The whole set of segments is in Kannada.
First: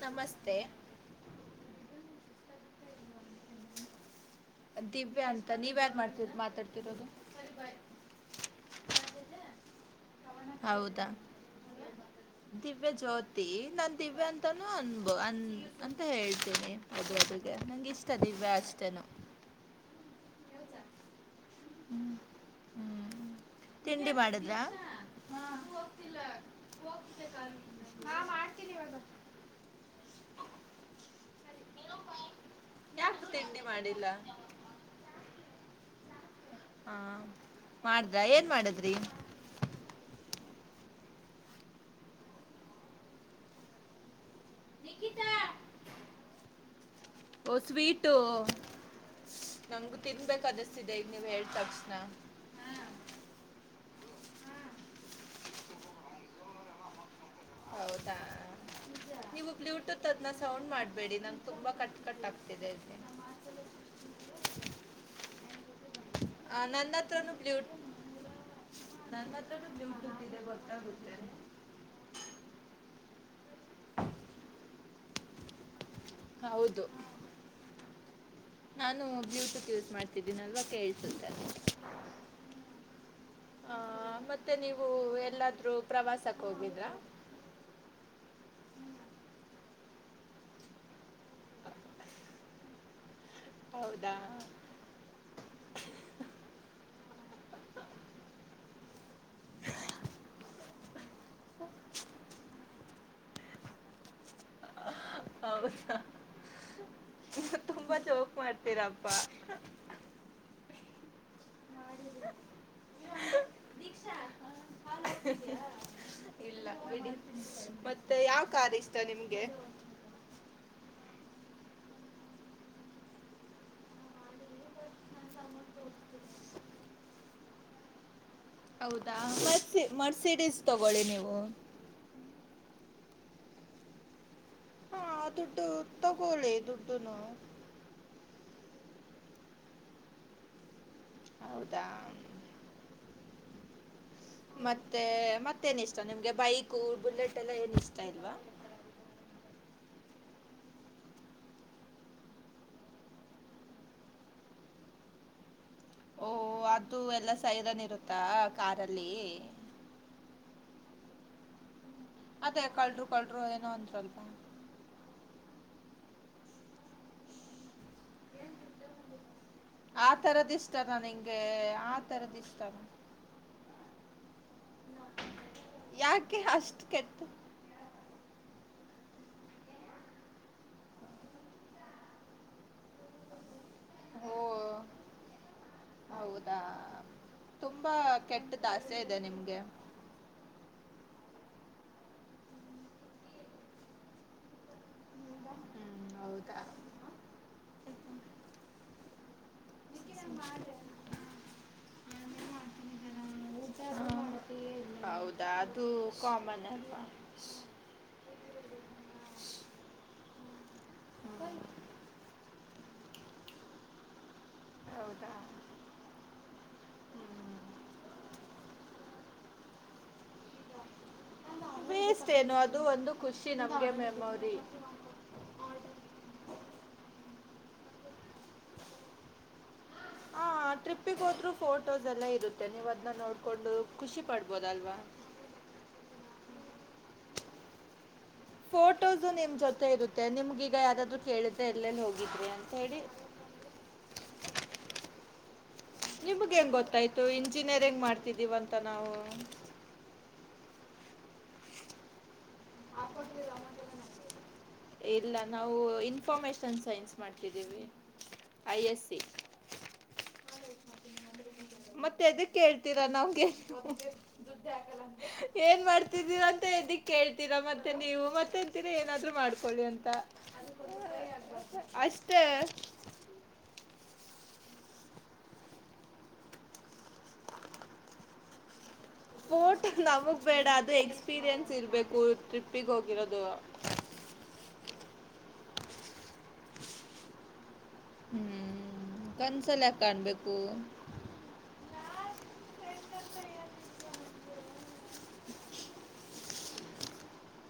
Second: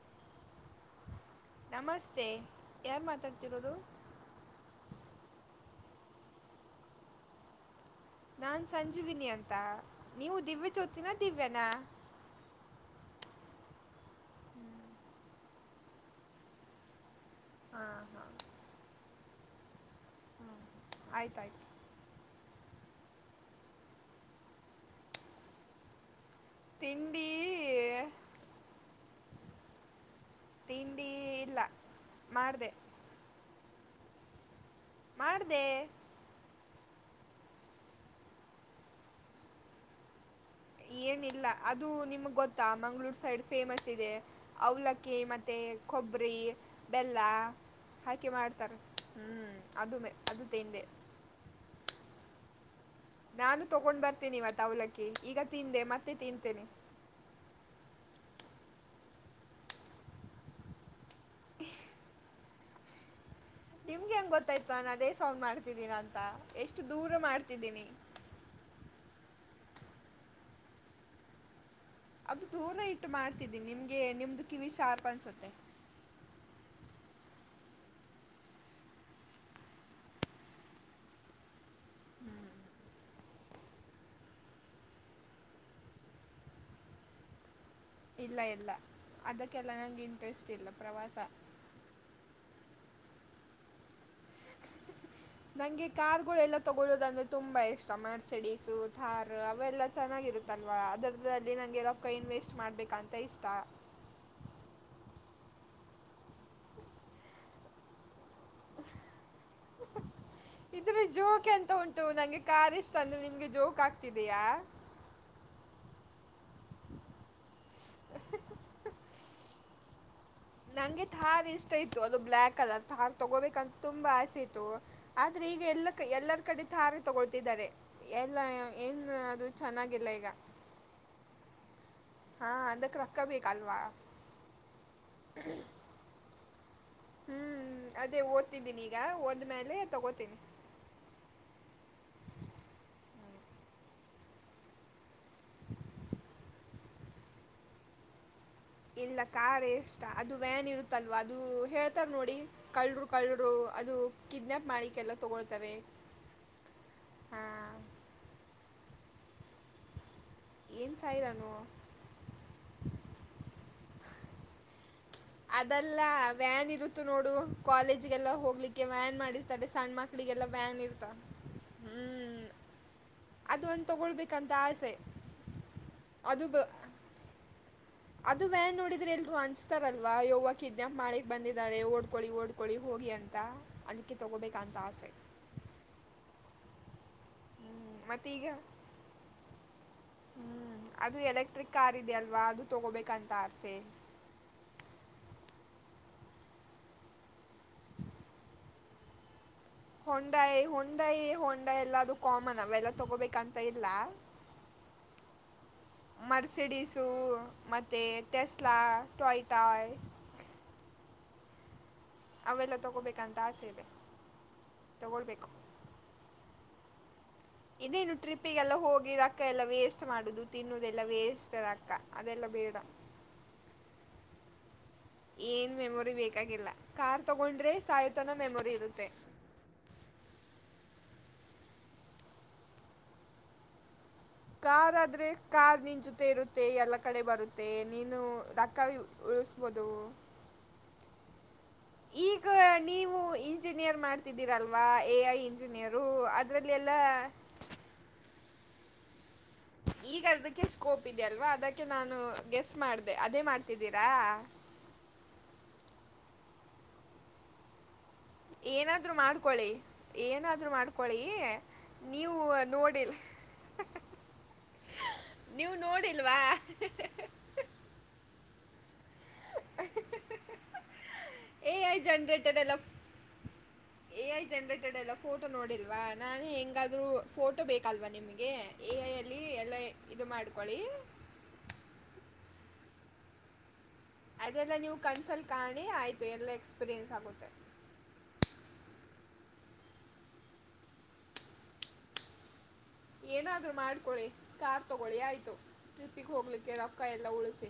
ನಮಸ್ತೆ ನಮಸ್ತೆ ಯಾರ್ ಮಾತಾಡ್ತಿರೋದು ದಿವ್ಯಾ ಅಂತ ನೀವ್ಯಾರ್ ಮಾಡ್ತಿರ ಮಾತಾಡ್ತಿರೋದು ನಾನ್ ಸಂಜೀವಿನಿ ಅಂತ ನೀವು ಹೌದಾ ದಿವ್ಯಜ್ಯೋತಿನ ದಿವ್ಯನ ನನ್ ದಿವ ಅಂತಾನೂ ಅನ್ಬೋ ಅ ಅಂತ ಹೇಳ್ತೇನಿ ಅದ ಅದ ನಂಗೆ ಹಾಂ ಇಷ್ಟ ದಿವ್ಯಾ ಅಷ್ಟೇನ ಹ್ಮ್ ಆಯ್ತಾಯ್ತು ಹ್ [unintelligible] ತಿಂಡಿ ಮಾಡುದ್ರಾ ತಿಂಡಿ ಹಾ ಮಾಡ್ತೀನಿವಾಗ ತಿಂಡಿ ಇಲ್ಲ ಮಾಡ್ದ ಯಾಕೆ ತಿಂಡಿ ಮಾಡಿಲ್ಲ ಮಾಡ್ದೆ ಹಾ ಮಾಡ್ದ ಏನ್ ಮಾಡದ್ರಿ ಏನಿಲ್ಲ ಅದು ನಿಮಗ್ ಗೊತ್ತಾ ಮಂಗ್ಳೂರ್ ಸೈಡ್ ಫೇಮಸ್ ಇದೆ ಅವಲಕ್ಕಿ ಮತ್ತೆ ಕೊಬ್ಬರಿ ಬೆಲ್ಲ ಓ ಸ್ವೀಟು ಹಾಕಿ ಮಾಡ್ತಾರೆ ಹ್ಞೂ ಅದು ನಂಗ್ ಮೆ ಅದು ತಿಂದೆ ತಿನ್ಬೇಕನಿಸ್ತಿದೆ ಈಗ ನೀವ್ ಹೇಳ್ತ ತಕ್ಷಣ ನಾನು ತಗೊಂಡ್ ಬರ್ತೇನಿವತ್ತು ಅವಲಕ್ಕಿ ಈಗ ತಿಂದೆ ಮತ್ತೆ ತಿಂತೇನೆ ಹೌದಾ ನೀವು ಬ್ಲೂಟೂತ್ ಅದ್ನ ಸೌಂಡ್ ಮಾಡ್ಬೇಡಿ ನಂಗೆ ತುಂಬಾ ಕಟ್ ಕಟ್ ಆ್ತ [inaudible] ನಿಮ್ಗೆ ಹೆಂಗ್ ಗೊತ್ತಾಯ್ತು ನಾನ ಅದೇ ಸೌಂಡ್ ಮಾಡ್ತಿದ್ದೀನ ಅಂತ ಎಷ್ಟು ದೂರ ಮಾಡ್ತಿದ್ದೀನಿ ನನ್ ಹತ್ರ ದುಡ್ಡು ದುಡ್ಡಿದೆ ಗೊತ್ತಾಗುತ್ತೆ ಅದು ತೂನ ಇಟ್ಟು ಮಾಡ್ತಿದ್ದೀನಿ ನಿಮ್ಗೆ ನಿಮ್ದು ಕಿವಿ ಶಾರ್ಪ್ ಅನ್ಸುತ್ತೆ ಹೌದು ನಾನು ಬ್ಲೂಟೂತ್ ಯೂಸ್ ಮಾಡ್ತಿದ್ದೀನಲ್ವಾ ಕೇೇಳಸುತ್ತೆ ಹ್ಮ್ ಹ ಹ ಮತ್ತೆ ನೀವು ಎಲ್ಲಾದ್ರೂ ಪ್ರವಾಸಕ್ಕೆ ಹೋಗಿದ್ರ ಇಲ್ಲ ಇಲ್ಲ ಅದಕ್ಕೆಲ್ಲ ನಂಗೆ ಇಂಟ್ರೆಸ್ಟ್ ಇಲ್ಲ ಪ್ರವಾಸ ಹೌದು ನಂಗೆ ಕಾರುಗಳು ಎಲ್ಲ ತಗೊಳ್ಳುದು [unintelligible] ತುಂಬಾ ಇಷ್ಟ ಮರ್ಸಿಡಿಸು ಥಾರ್ ಅವೆಲ್ಲಾ ಚೆನ್ನಾಗಿರುತ್ತಲ್ವಾ ಅದ್ರ [inaudible] ಹೌದಾ ತುಂಬಾ ಚೋಕ್ ಮಾಡ್ತೀರಪ್ಪ ಜೋ [inaudible] ಯಕೆ ಅಂತ ಉಂಟು ನಂಗೆ ಕಾರ್ ಇಷ್ಟ ಅಂದ್ರೆ ನಿಮ್ಗೆ ಜೋಕ್ ಆಗ್ತಿದಯಾ ಇಲ್ಲ ಬಿಡಿ ಮತ್ತೆ ಯಾವ ಕಾರು ಇಷ್ಟ ನಿಮ್ಗೆ ನಂಗೆ ತಾರ್ ಇಷ್ಟ ಇತ್ತು ಅದು ಬ್ಲ್ಯಾಕ್ ಕಲರ್ ತಾರ್ ತಗೋಬೇಕಂತ ತುಂಬಾ ಆಸೆ ಇತತ್ತು ಆದ್ರೆ ಈಗ ಎಲ್ಲ ಕ ಎಲ್ಲರ ಕಡೆ ಟಾರ್ ತಗೊಳ್ತಿದ್ದಾರೆ ಎಲ್ಲ ಏನು ಹೌದಾ ಅದು ಮರ್ಸಿ ಚೆನ್ನಾಗಿಲ್ಲ ಈಗ ಮರ್ಸಿಡೀಸ್ ತಗೊಳ್ಳಿ ನೀವು ಹಾ ಅದಕ್ ರೊಕ್ಕ ಬೇಕಲ್ವಾ ಹಾ ದುಡ್ಡು ತಗೊಳ್ಳೊಳ್ಳಿ ಹ್ಮ್ ಅದೇ ಓದ್ತಿದ್ದೀನಿ ಈಗ ನಾವು ಹೋದಮೇಲೆ ತಗೋತೀನಿ ಹೌದಾ ಮತ್ತೆ ಮತ್ತೇನ್ ಇಷ್ಟ ನಿಮ್ಗೆ ಬೈಕ್ ಬುಲ್ಲಟ್ ಎಲ್ಲ ಏನ್ ಇಷ್ಟ ಇಲ್ವಾ ಇಲ್ಲ ಕಾರ್ ಎಷ್ಟ ಅದು ವ್ಯಾನ್ ಇರುತ್ತಲ್ವಾ ಅದು ಹೇಳ್ತಾರ್ ನೋಡಿ ಕಳ್ಳರು ಕಳ್ಳರು ಅದು ಕಿಡ್ನ್ಯಪ್ ಮಾಡಲಿಕ್ಕೆಲ್ಲ ತೊಗೊಳ್ತಾರೆ ಓ ಅದು ಸೇರಿನೆಲೆ ಇರುತ್ತಲ್ಲ ಕಾರಿನಲ್ಲಿ ಏನು ಸೈರನ್ ಮತ್ತೇ ಕಳರು ಕಳ್ಳ ಅದೇನೋ ಒಂದಲ್ಪ ಅದೆಲ್ಲ ವ್ಯಾನ್ ಇರುತ್ತ ನೋಡು ಕಾಲೇಜ್ ಶಾಲೆಗೆ ಹೋಗಲಿಕ್ಕೆ ಆ ಮಕ್ಕಳಿಗೆ ತರದ ಇಷ್ಟನಾ ವ್ಯಾನಿರುತ್ತಲ್ಲ ನಿಂಗೆ ಆ ತರದ ಇಷ್ಟನಾ ಅದು ಒಂದು ತಗೊಳ್ಬೇಕಂತ ಆಸೆ ಯಾಕೆ ಅದು ಬ ಅಷ್ಟು ಕೆಟ್ಟ ಅದು ವ್ಯಾನ್ ನೋಡಿದ್ರೆ ಎಲ್ ಹಂಚ್ತಾರಲ್ವಾ ಯೋ್ ಕಿದ್ಞಂಪ್ ಮಾಡಿಕ್ ಬಂದಿದ್ದಾರೆ ಓಡ್ಕೊಳ್ಳಿ ಓಡ್ಕೊಳ್ಳಿ ಹೋಗಿ ಅಂತ ಅದಕ್ಕೆ ಓ ತಗೋಬೇಕಂತ ಆಸೆ ಹೌದಾ ಹ್ಞೂ, ತುಂಬಾ ಮತ್ತು ಈಗ ಕೆಟ್ಟ್ದ ಆಸೆ ಇದೆ ನಿಮ್ಗೆ ಹ್ಮ್, ಅದು ಎಲೆಕ್ಟ್ರಿಕ್ ಕಾರ್ ಇದೆ ಅಲ್ವಾ ಅದು ತಗೋಬೇಕಂತ ಆಸೆ ಹ್ಮ್ ಹೌದಾ ಹೊಂಡಾಯಿ ಹೊಂಡಾಯಿ ಹೊಂಡ ಎಲ್ಲದುೂ ಕಾಮನ್ ಅವೆಲ್ಲ ತಗೋಬೇಕಂತ ಇಲ್ಲ [inaudible] ಅದು ಕಾಮನ್ ಅಲ್ವಾ ಮರ್ಸಿಡೀಸು ಮತ್ತೆ ಎಸ್ಮಾ [unintelligible] ಟಯಟಾಯ ಅವೆಲ್ಲ ತಗೋಬೇಕಂತ ಆಸೇವೆ ಹೌದಾ ತಗೊಳ್ಬೇಕು ಇನ್ನೇನು ಟ್ರಿಪ್ಪಿಗೆಲ್ಲ ಹೋಗಿ ರೊಕ್ಕ ಎಲ್ಲ ವೇಸ್ಟ್ ಮಾಡುದು ತಿನ್ನುದೆಲ್ಲ ವೇಸ್ತದ ಅಕ್ಕ ವೇಸ್ಟ್ ಅದೆಲ್ಲ ಏನು ಬೇಡ ಅದು ಒಂದು ಖುಷಿ ನಮಗೆ ಮೆಮೊರಿ ಏನ್ ಮೆಮೊರಿ ಬೇಕಾಗಿಲ್ಲ ಕಾರ್ ತಗೊಂಡ್ರೆ ಸಾಯತನ ಮೆಮೊರಿ ಇರುತ್ತೆ ಹ ಟ್ರಿಪ್ಪಿಗೆ ಹೋದ್ರು ಫೋಟೋಸ್ ಎಲ್ಲ ಇರುತ್ತೆ ನೀವು ಅದನ್ನ ನೋಡ್ಕೊಂಡು ಖುಷಿ ಪಡ್ಬೋದಲ್ವಾ ಕಾರ್ ಆದ್ರೆ ಕಾರ್ ನಿನ್ ಜೊತೆ ಇರುತ್ತೆ ಎಲ್ಲಾ ಕಡೆ ಬರುತ್ತೆ ನಿನ್ [inaudible] ಫೋಟೋಸು ನಿಮ್ ಜೊತೆ ಇರುತ್ತೆ ನಿಮ್ಗೀಗ ಯಾವ್ದಾದ್ ಕೇಳಿದ್ರೆ ಎಲ್ಲೆಲ್ಲಿ ಈಗ ಹೋಗಿದ್ರಿ ಅಂತ ಹೇಳಿ ನೀವು ಇಂಜಿನಿಯರ್ ಮಾಡ್ತಿದ್ದೀರಲ್ವಾ ಎ ಐ ಇಂಜಿನಿಯರು ನಿಮ್ಗೆ ಅದ್ರಲ್ಲಿ ಹೆಂಗೆ ಎಲ್ಲ ಗೊತ್ತಾಯ್ತು ಇಂಜಿನಿಯರಿಂಗ್ ಮಾಡ್ತಿದ್ದೀವಿ ಅಂತ ನಾವು ಈಗ ಅದಕ್ಕೆ ಸ್ಕೋಪ್ ಇ ಅಲ್ವಾ ಅದಕ್ಕೆ ನಾನು ಗೆಸ್ ಮಾಡ್ದ ಅದೇ ಮಾಡ್ತಿದ್ದೀರಾ ಇಲ್ಲ ನಾವು ಇನ್ಫಾರ್ಮೇಶನ್ ಸೈನ್ಸ್ ಮಾಡ್ತಿದ್ದೀವಿ ಐ ಎಸ್ ಏನಾದ್ರು ಸಿ ಮಾಡ್ಕೊಳಿ ಏನಾದ್ರು ಮಾಡ್ಕೊಳಿ ಮತ್ತೆ ಅದಕ್ಕೆ ಹೇಳ್ತೀರಾ ನಾವ್ಗೆ ನೀವು ಏನ್ ನೋಡಿಲ್ವಾ ಮಾಡ್ತಿದ್ದೀರಾ ಅಂತ ಕೇಳಿದ್ರೆ ನೀವು ಮತ್ತೆ ಮಾಡ್ಕೊಳ್ಳಿ ಅಂತ ಎ ಐ ಅಷ್ಟೇ ಜನ್ರೇಟೆಡ್ ಎಲ್ಲ ಎ ಐ ಜನ್ರೇಟೆಡ್ ಎಲ್ಲ ಫೋಟೋ ನೋಡಿಲ್ವಾ ನಾನು ಹೆಂಗಾದ್ ಫೋಟೋ ಬೇಕಲ್ವಾ ನಿಮ್ಗೆ ಫೋರ್ಟ್ ನಮಗ್ ಬೇಡ ಅದು ಎಕ್ಸ್ಪೀರಿಯನ್ಸ್ ಇರ್ಬೇಕು ಟ್ರಿಪ್ಪಿಗೆ ಹೋಗಿರೋದು ಅದೆಲ್ಲ ನೀವು ಕನ್ಸಲ್ ಕಾಣಿ ಆಯ್ತು ಎಲ್ಲ ಎಕ್ಸ್ಪೀರಿಯನ್ಸ್ ಆಗುತ್ತೆ ಕನ್ಸಲ್ಯಾ ಕಾಣ್ಬೇಕು ಹ್ಮ [unintelligible] ಏನಾದ್ರು ಮಾಡ್ಕೊಳ್ಳಳಿ ಕಾರ್ ತಗೊಳ್ಳಿ ಆಯ್ತು ಟ್ರಿಪ್ಪಿಗೆ ಹೋಗ್ಲಿಕ್ಕೆ ರೊಕ್ಕ ಎಲ್ಲ ಉಳಿಸಿ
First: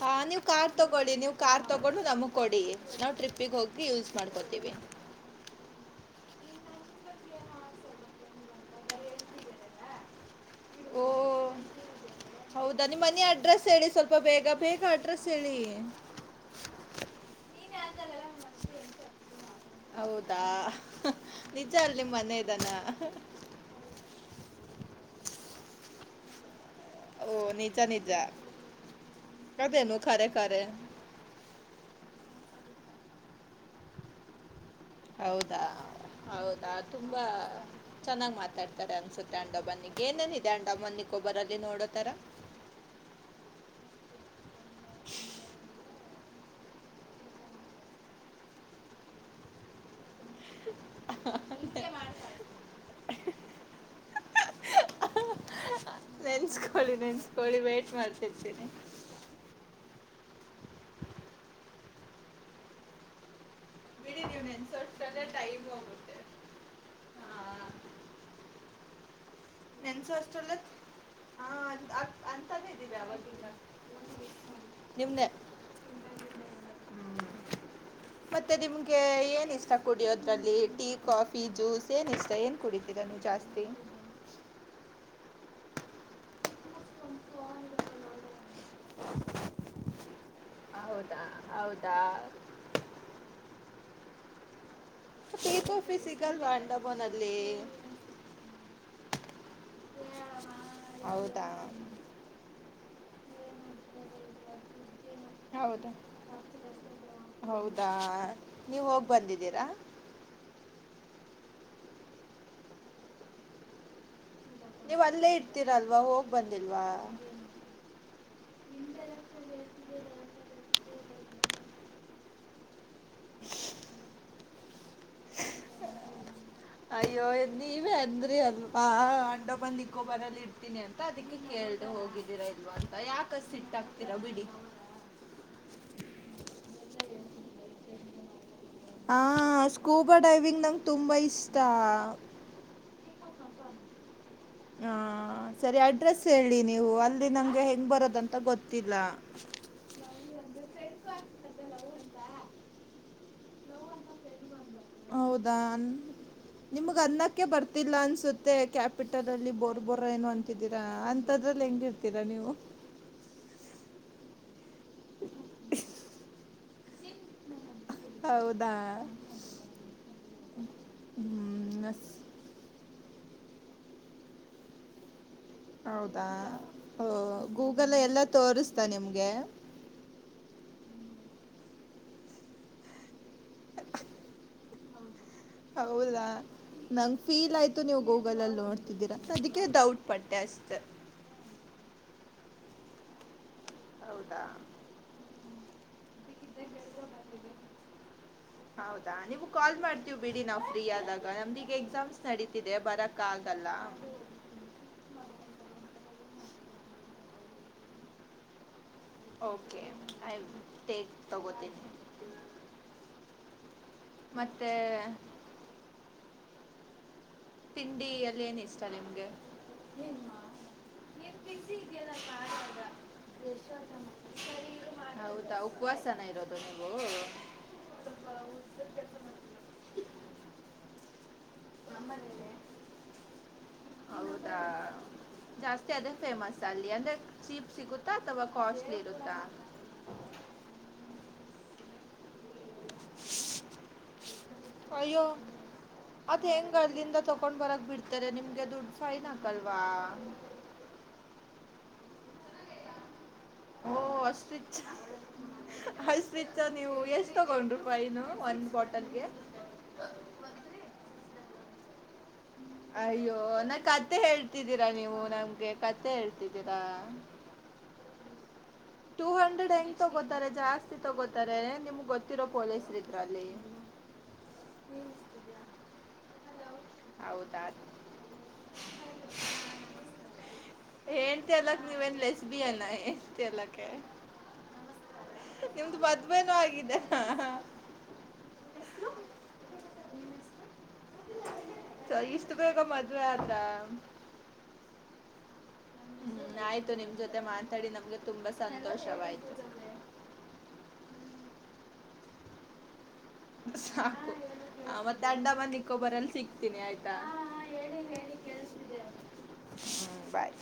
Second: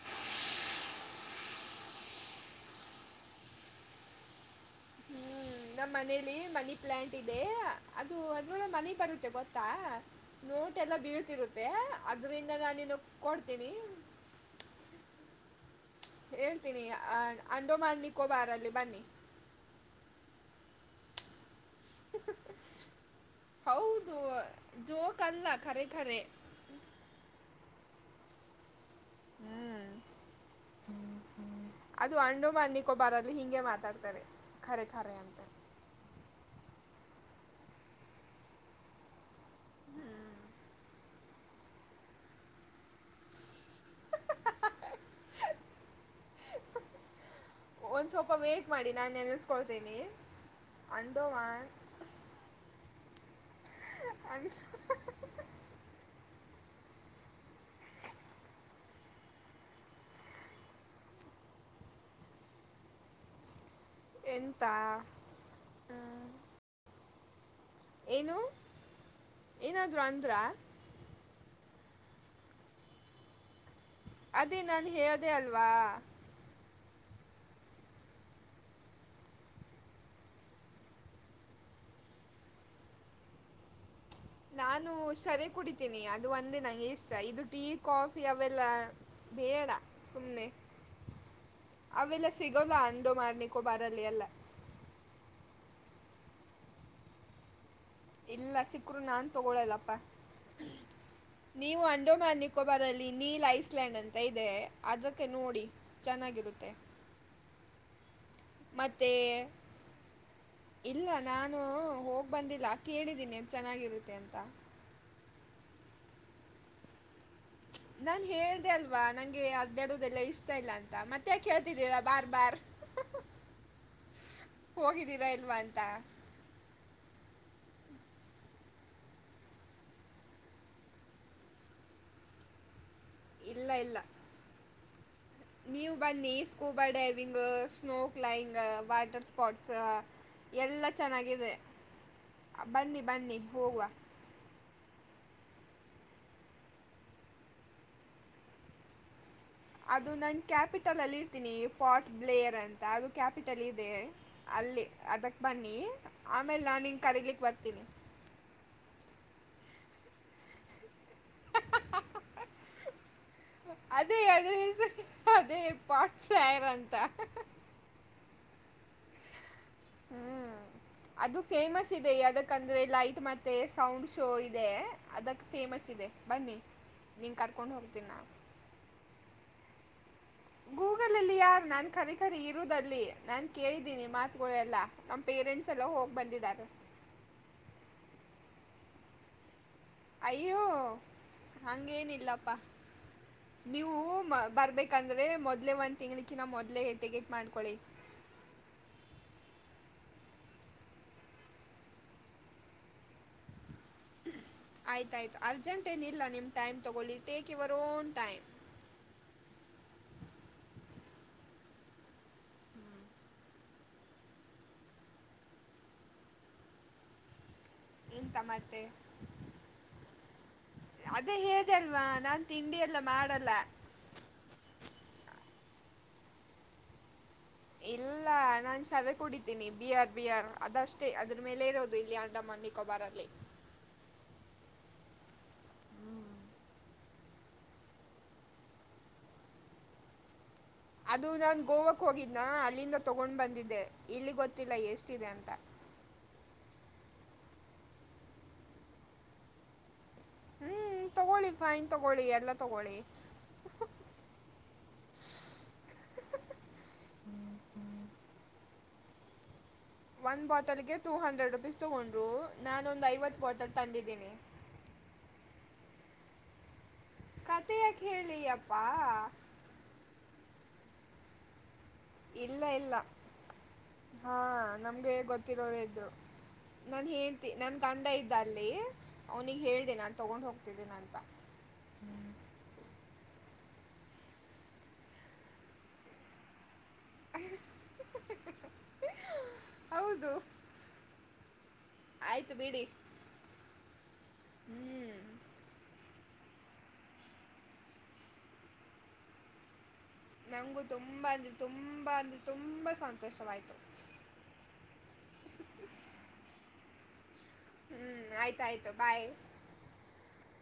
ಹಾ ನೀವು ಕಾರ್ ತಗೊಳ್ಳಿ ನೀವು ಕಾರ್ ತಗೊಂಡು ನಮಗ್ ಕೊಡಿ ನಾವು ಟ್ರಿಪ್ಪಿಗೆ ಹೋಗಿ ಯೂಸ್ ಮಾಡ್ಕೊತೀವಿ [inaudible] ಹ್ಮ್ ನಮ್ಮ್ ಮನೇಲಿ ಮನಿ ಪ್ಲಾಂಟ್ ಇದೆ ಅದು ಅದೋಳ ಮನಿ ಬರುತ್ತೆ ಗೊತ್ತಾ ನೋಟ್ ಎಲ್ಲ ಓ ಬೀಳುತ್ತಿರುತ್ತೆ ಅದ್ರಿಂದ ನಾನ ಹೌದಾ ಇನ್ನು ನಿಮ್ ಮನೆ ಕೊಡ್ತೀನಿ ಮಳ [unintelligible] ಹೇಳ್ತೀನಿ ಅ ಅಂಡೋಮಾನ್ ನಿಕೋಬಾರಲ್ಲಿ ಬನ್ನಿ ಹೌದಾ ನಿಜ ಅಲ್ಲಿ ನಿ ಮನೆ ಇದಾನ ಕಲ್ಲಖರೆಖರೆ ಓ ನಿಜ ನಿಜ ಹ್ಮ್ ಅದೇನು ಕರೆ ಕರೆ ಅದು ಅಂಡೊಮನ್ ಅನ್ನಿಕೊಬಾರದು ಹಿಂಗೆ ಮಾತಾಡ್ತಾರೆ ಖರೆ ಖರೆ ಅಂತ ಹೌದಾ ಹೌದಾ ತುಂಬಾ ಚೆನ್ನಾಗ್ ಮಾತಾಡ್ತಾರೆ ಅನ್ಸುತ್ತೆ ಅಂಡ ಬನಿಗೆ ಏನೇನಿದೆ ಅಂಡಮ್ಮನಿಗೆೊಬರಲ್ಲಿ ನೋಡೋದು ತರ ಹ್ಮ [unintelligible] ಒಂದ್ ಸ್ವಲ್ಪ ವೇಟ್ ಮಾಡಿ ನಾನ ನೆ ನಸ್ಕೊಳ್ತೇನಿ ಅಂಡಮಾನ್ ಅ [unintelligible] ಕಳಿ ನೆನ್ಸ್ಕೊಳ್ಳಳಿ ವೈಟ್ ಮಾಡ್ತಿರ್ತೀನಿ ಬಿಡಿ ನೀವು ಎಂತ ನೆನ್ಸೋಷ್ಟರಲ್ಲೇ ಟೈಮ್ ಹೋಗುತ್ತೆ ಹ್ಮ್ ಹಾಂ ಏನು ಏನಾದರೂ ನೆನ್ಸ ಅಂದ್ರಾ ಹಸ್ಟಲ್ಲ ಅವಾಗಿಂದ ಅದೇ ನಾನು ನಿಮ್ಮನ್ನೇ ಹೇಳ್ದೇ ಅಲ್ವಾ ನಿಮಗೆ ಏನು ಇಷ್ಟ ಕುಡಿಯೋದರಲ್ಲಿ ಟೀ ಕಾಫಿ ಜ್ಯೂಸ್ ಏನು ಇಷ್ಟ ಏನು ಕುಡಿತೀರ ನೀ ಜಾಸ್ತಿ ನಾನು ಸರಿ ಕುಡಿತೀನಿ ಅದು ಒಂದೇ ನಂಗೆ ಇಷ್ಟ ಇದು ಟೀ ಕಾಫಿ ಅವೆಲ್ಲ ಬೇಡ ಸುಮ್ನೆ ಹೌದಾ ಹೌದಾ ಅವೆಲ್ಲ ಸಿಗೋಲ್ಲ ಅಂಡೋ ಮಾರ್ನಕ್ಕೋಬಾರ ಲ್ಲಿ ಅಲ್ಲ ಟಿ ಕಾಫಿ ಸಿಗಲ್ವಾ ಅಂಡಮೋನಲ್ಲಿ ಇಲ್ಲ ಸಿಕ್ಕರು ನಾನ್ ತಗೊಳದಪ್ಪಾ ಹೌದಾ ನೀವು ಅಂಡೋಮಾನ್ ನಿಕೋಬಾರ್ ಅಲ್ಲಿ ನೀಲ್ ಐಸ್ಲ್ಯಾಂಡ್ ಅಂತ ಇದೆ ಅದಕ್ಕೆ ನೋಡಿ ಹೌದಾ ಚೆನ್ನಾಗಿರುತ್ತೆ ಹೌದಾ ನೀವುಹೋಗ್ ಮತ್ತು ಬಂದಿದ್ದೀರಾ ಇಲ್ಲ ನಾನು ಹೋಗ್ ಬಂದಿಲ್ಲ ಕೇಳಿದ್ದೀನಿ ಎ ಚೆನ್ನಾಗಿರುತ್ತೆ ಅಂತ ನೀವ್ ಅಲ್ಲೇ ಇಡ್ತೀರ ಅಲ್ವಾ ಹೋಗ್ ಬಂದಿಲ್ವಾ ನಾನು ಹೇಳ್ದೆ ಅಲ್ವಾ ನನಗೆ ರ ಬಾರ್ ಬಾರ್ [unintelligible] [unintelligible] ಹೋಗಿದ್ದೀರಾ ಇಲ್ವಾ ಅಂತ ಅಯ್ಯೋ ನೀವೇ ಅಂದ್ರಿ ಅಲ್ವಾ ಅಂಡೋ ಬಾರ್ ನಿಕೋಬಾರ್ ಅಲ್ಲಿ ರ್ಇಡ್ತೀನಿ ಅಂತ ಅದಕ್ಕೆ ಕೇಳ್ದು ಹೋಗಿದ್ದೀರಾ ಇಲ್ವ ಯಾಕ ಇಲ್ಲ ಇಲ್ಲ ಸಿಟ್ಟಾಗ್ತಿರ ಬಿಡಿ ನೀವು ಬನ್ನಿ ಸ್ಕೂಬಾ ಡೈವಿಂಗ್ ಸ್ನೋ ಕ್ಲೈಂಗ್ ಹ ವಾಟರ್ ಸ್ಪಾಟ್ಸ್ ಸ್ಕೂಬಾ ಡೈವಿಂಗ್ ಎಲ್ಲ ನನಗೆ ತುಂಬಾ ಚೆನ್ನಾಗಿದೆ ಇಷ್ಟ ಬನ್ನಿ ಬನ್ನಿ ಹೋಗುವ ಹಾ ಸರಿ ಅಡ್ರೆಸ್ ಹೇಳಿ ನೀವು ಅಲ್ಲಿ ನಮ್ಗೆ ಹೆಂಗ್ ಬರೋದಂತ ಗೊತ್ತಿಲ್ಲ ಅದು ನನ್ ಕ್ಯಾಪಿಟಲ್ ಅಲ್ಲಿ ಇರ್ತೀನಿ ಪಾಟ್ ಬ್ಲೇಯರ್ ಅಂತ ಅದು ಕ್ಯಾಪಿಟಲ್ ಇದೆ ಅಲ್ಲಿ ಅದಕ್ಕೆ ಹೌದಾ ಬನ್ನಿ ಆಮೇಲೆ ನಾನು ನಿಮಗ್ ಹಿಂಗೆ ಅನ್ನಕ್ಕೆ ಕರೀಲಿಕ್ಕೆ ಬರ್ತೀನಿ ಬರ್ತಿಲ್ಲ ಅನ್ಸುತ್ತೆ ಕ್ಯಾಪಿಟಲ್ ಅಲ್ಲಿ ಬೋರ್ ಬೋರ ಏನು ಅಂತಿದ್ದೀರಾ ಅಂತದ್ರಲ್ಲಿ ಹೆಂಗಿರ್ತೀರಾ ನೀವು ಅದೇ ಅದ ಅದೇ ಪಾಟ್ರಂತ [unintelligible] ಹೌದಾ ಹ್ಮ್ ಅದು ಫೇಮಸ್ ಇದೆ ಹ್ಮ್ ಯಾ್ದಕ್ಕಂದ್ರೆ ಲ ಮತ್ತೆ ಸೌಂಡ್ ಶೋ ಇದೆ ಅದಕ್ಕೆ ಫೇಮಸ್ ಇದೆ ಹೌದಾ ಬನ್ನಿ ಹ ನಿಂಗೆ ಕರ್ಕೊಂಡು ಗೂಗಲ್ ಹೋಗ್ತೀನಿ ಎಲ್ಲಾ ನಾನು ತೋರಿಸತ ನಿಮ್ಗೆ ಗೂಗಲ್ ಅಲ್ಲಿ ಯಾರು ನಾನು ಕರಿ ಕರಿ ಇರುದಲ್ಲಿ ನಾನು ಕೇಳಿದ್ದೀನಿ ಮಾತುಗಳು ಎಲ್ಲ ಹೋಗಿ ಹೌದಾ ಬಂದಿದ್ದಾರೆ ನಂಗ್ ಫೀಲ್ ಆಯ್ತು ನೀವು ಗೂಗಲ್ ಅಲ್ಲಿ ನೋಡ್ತಿದ್ದೀರಾ ಅದಕ್ಕೆ ಡೌಟ್ ಪಟ್ಟೆ ಅಯ್ಯೋ ಅಷ್ಟೆ ಹಂಗೇನಿಲ್ಲ ನೀವು ಹೌದಾ ಬರ್ಬೇಕಂದ್ರೆ ಮೊದ್ಲೇ ಒಂದು ತೆಂಗಳಕಿನ ಮೊದಲೇ ಟಿಕೆಟ್ ಮಾಡಿಕೊಳ್ಳಿ ಹೌದಾ ನೀವು ಕಾಲ್ ಮಾಡ್ತೀವಿ ಬಿಡಿ ನಾವ್ ಫ್ರೀ ಆದಾಗ ನಮ್ದಗ ಎಕ್ಸಾಮ್ಸ್ ನಡೀತಿದೆ ಬರಕ ಆಗಲ್ಲ ಆಯ್ತಾಯ್ತು ಅರ್ಜೆಂಟ್ ಏನಿಲ್ಲ ನಿಮ್ಮ್ ಟೈಮ್ ತಗೊಳ್ಳಿ take your own time okay okay take ತಗೊಣ್ತೀನಿ ಮತ್ತೆ [inaudible] ತಿಂಡಿ ಎಂತ ಅಲ್ಲಿ ಏನ್ ಇಷ್ಟ ಮತ್ತೆ ನಿಮ್ಗೆ [inaudible] ಅದೇ ಹೇಳದೆ ಅಲ್ವಾ ನಾನ್ ತಿಂಡಿ ಎಲ್ಲಾ ಮಾಡಲ್ಲ [inaudible] ಉಪವಾಸನಾ ಇರೋದು ನೀವು ಇಲ್ಲ ಸ್ವಲ್ಪ ಉದ್ದ ನಾನ್ ಕೆಲ್ಸ ಸಾರಾಯಿ ಮಾಡ್ತೀನಿ. ಕುೂಡಿದ್ದೀನಿ ಬಿ ಆರ್ ಬಿ ಆರ್ ಅದಷ್ಟೇ ಅದ ಮೇಲೆ ಇರೋದು ಇಲ್ಲಿ ನಮ್ಮನೇಲೆ ಅಂಡಮಾನ್ ನಿಕೋಬಾರಲ್ಲಿ ಹೌದಾ ಜಾಸ್ತಿ ಅದೇ ಫೇಮಸ್ ಅಲ್ಲಿ ಅಂದ್ರೆ ಚೀಪ್ ಸಿಗುತ್ತಾ ಅಥವಾ ಕಾಸ್ಟ್ಲಿ ಇರುತ್ತಾ [inaudible] [unintelligible] ಅದು ನಾನ್ ಗೋವಾಕ್ ಹೋಗಿದ್ನ ಅಲ್ಲಿಂದ ತಗೊಂಡ್ ಬಂದಿದ್ದೆ ಇಲ್ಲಿ ಗೊತ್ತ ಅಯ್ಯೋ ಅತ್ ಹೆಂಗೆ ಅಲ್ಲಿಂದ ತಕೊಂಡ್ ಬರಕ್ ಬಿಡ್ತಾರೆ ನಿಮ್ಗೆ ದುಡ್ಡು ಫೈನ್ ಹಾಕಲ್ವಾ ಹ್ಮ್ ತಗೊಳ್ಳಿ ಫೈನ್ ತಗೊಳ್ಳಿ ಎಲ್ಲ ತಗೊಳ್ಳಿ [inaudible] ಹ್ಮ [unintelligible] ಅಷ್ಟು ರಿಚ್ ನೀವು ಎಷ್ಟ ತಗೊಂಡ್ರರು ಫೈನ್ ಒಂದು ಬಾಟಲ್ ಗೆ [unintelligible] ಒಂದ್ ಬಾಟಲ್ ಗೆ ಟೂ ಹಂಡ್ರೆಡ್ ರುಪೀಸ್ ತಗೊಂಡ್ರು ಅಯ್ಯೋ ನ ಕಥೆ ಹೇಳ್ತಿದ್ದೀರಾ ನೀವು ನಮ್ಗೆ ಕಥೆ ಹೇಳ್ತಿದ್ದೀರಾ ಕಥೆ ಯಾಕೆ ಹೇಳಲಿ ಅಪ್ಪಾ ಟೂ ಹಂಡ್ರೆಡ್ ಹೆಂಗ್ ತಗೋತಾರೆ ಜಾಸ್ತಿ ತಗೋತಾರೆ [inaudible] ಇಲ್ಲ ಇಲ್ಲ ಪೊಲೀಸ್ರು ಇದ್ರಲ್ಲಿ ಹಾ ನಮ್ಗೆ ಗೊತ್ತಿರವ್ರೇ ಇದ್ರು ನಾನ್ ಹೆಂಡ್ತಿ ಹೌದಾ ನನ್ ಗಂಡ ಇದ್ದ ಅಲ್ಲಿ ಅವ್ನಿಗೆ ಹೇಳ್ದಿ ನಾನ ತಗೊಂಡ್ ಹೋಗ್ತಿದ್ದೀನಿ ಅಂತ [unintelligible] ನಿಮ್ದು ಮದ್ವೆನೂ ಆಗಿದೆ ಹೌದು ಸ ಇಷ್ಟು ಬೇಗ ಮದ್ವೆ ಆದ್ರ ಹ್ಮ್ ಹ್ಮ್ ಆಯ್ತು ನಿಮ್ ಜೊತೆ ಮಾತಾಡಿ ನಮ್ಗೆ ತುಂಬಾ ಸಂತೋಷವಾಯ್ತು ನಂಗು ತುಂಬಾ ಅಂದ್ರೆ ತುಂಬಾ ಅಂದ್ರೆ ತುಂಬಾ ಸಂತೋಷ ಸಾಕು ಮತ್ತೆ ಅಂಡಮನ ನಿಕೋಬಾರ್ ಅಲ್ಲಿ ಸಿಕ್ತೀನಿ ಆಯ್ತಾ ಹೇಳಿ ಹೇಳಿ ಹ್ಮ್ ಆಯ್ತ ಆಯ್ತು ಕೇಳಿಸ್ತಿದೆ ಬಾಯ್ ಹ್ಮ್ ಬಾಯ್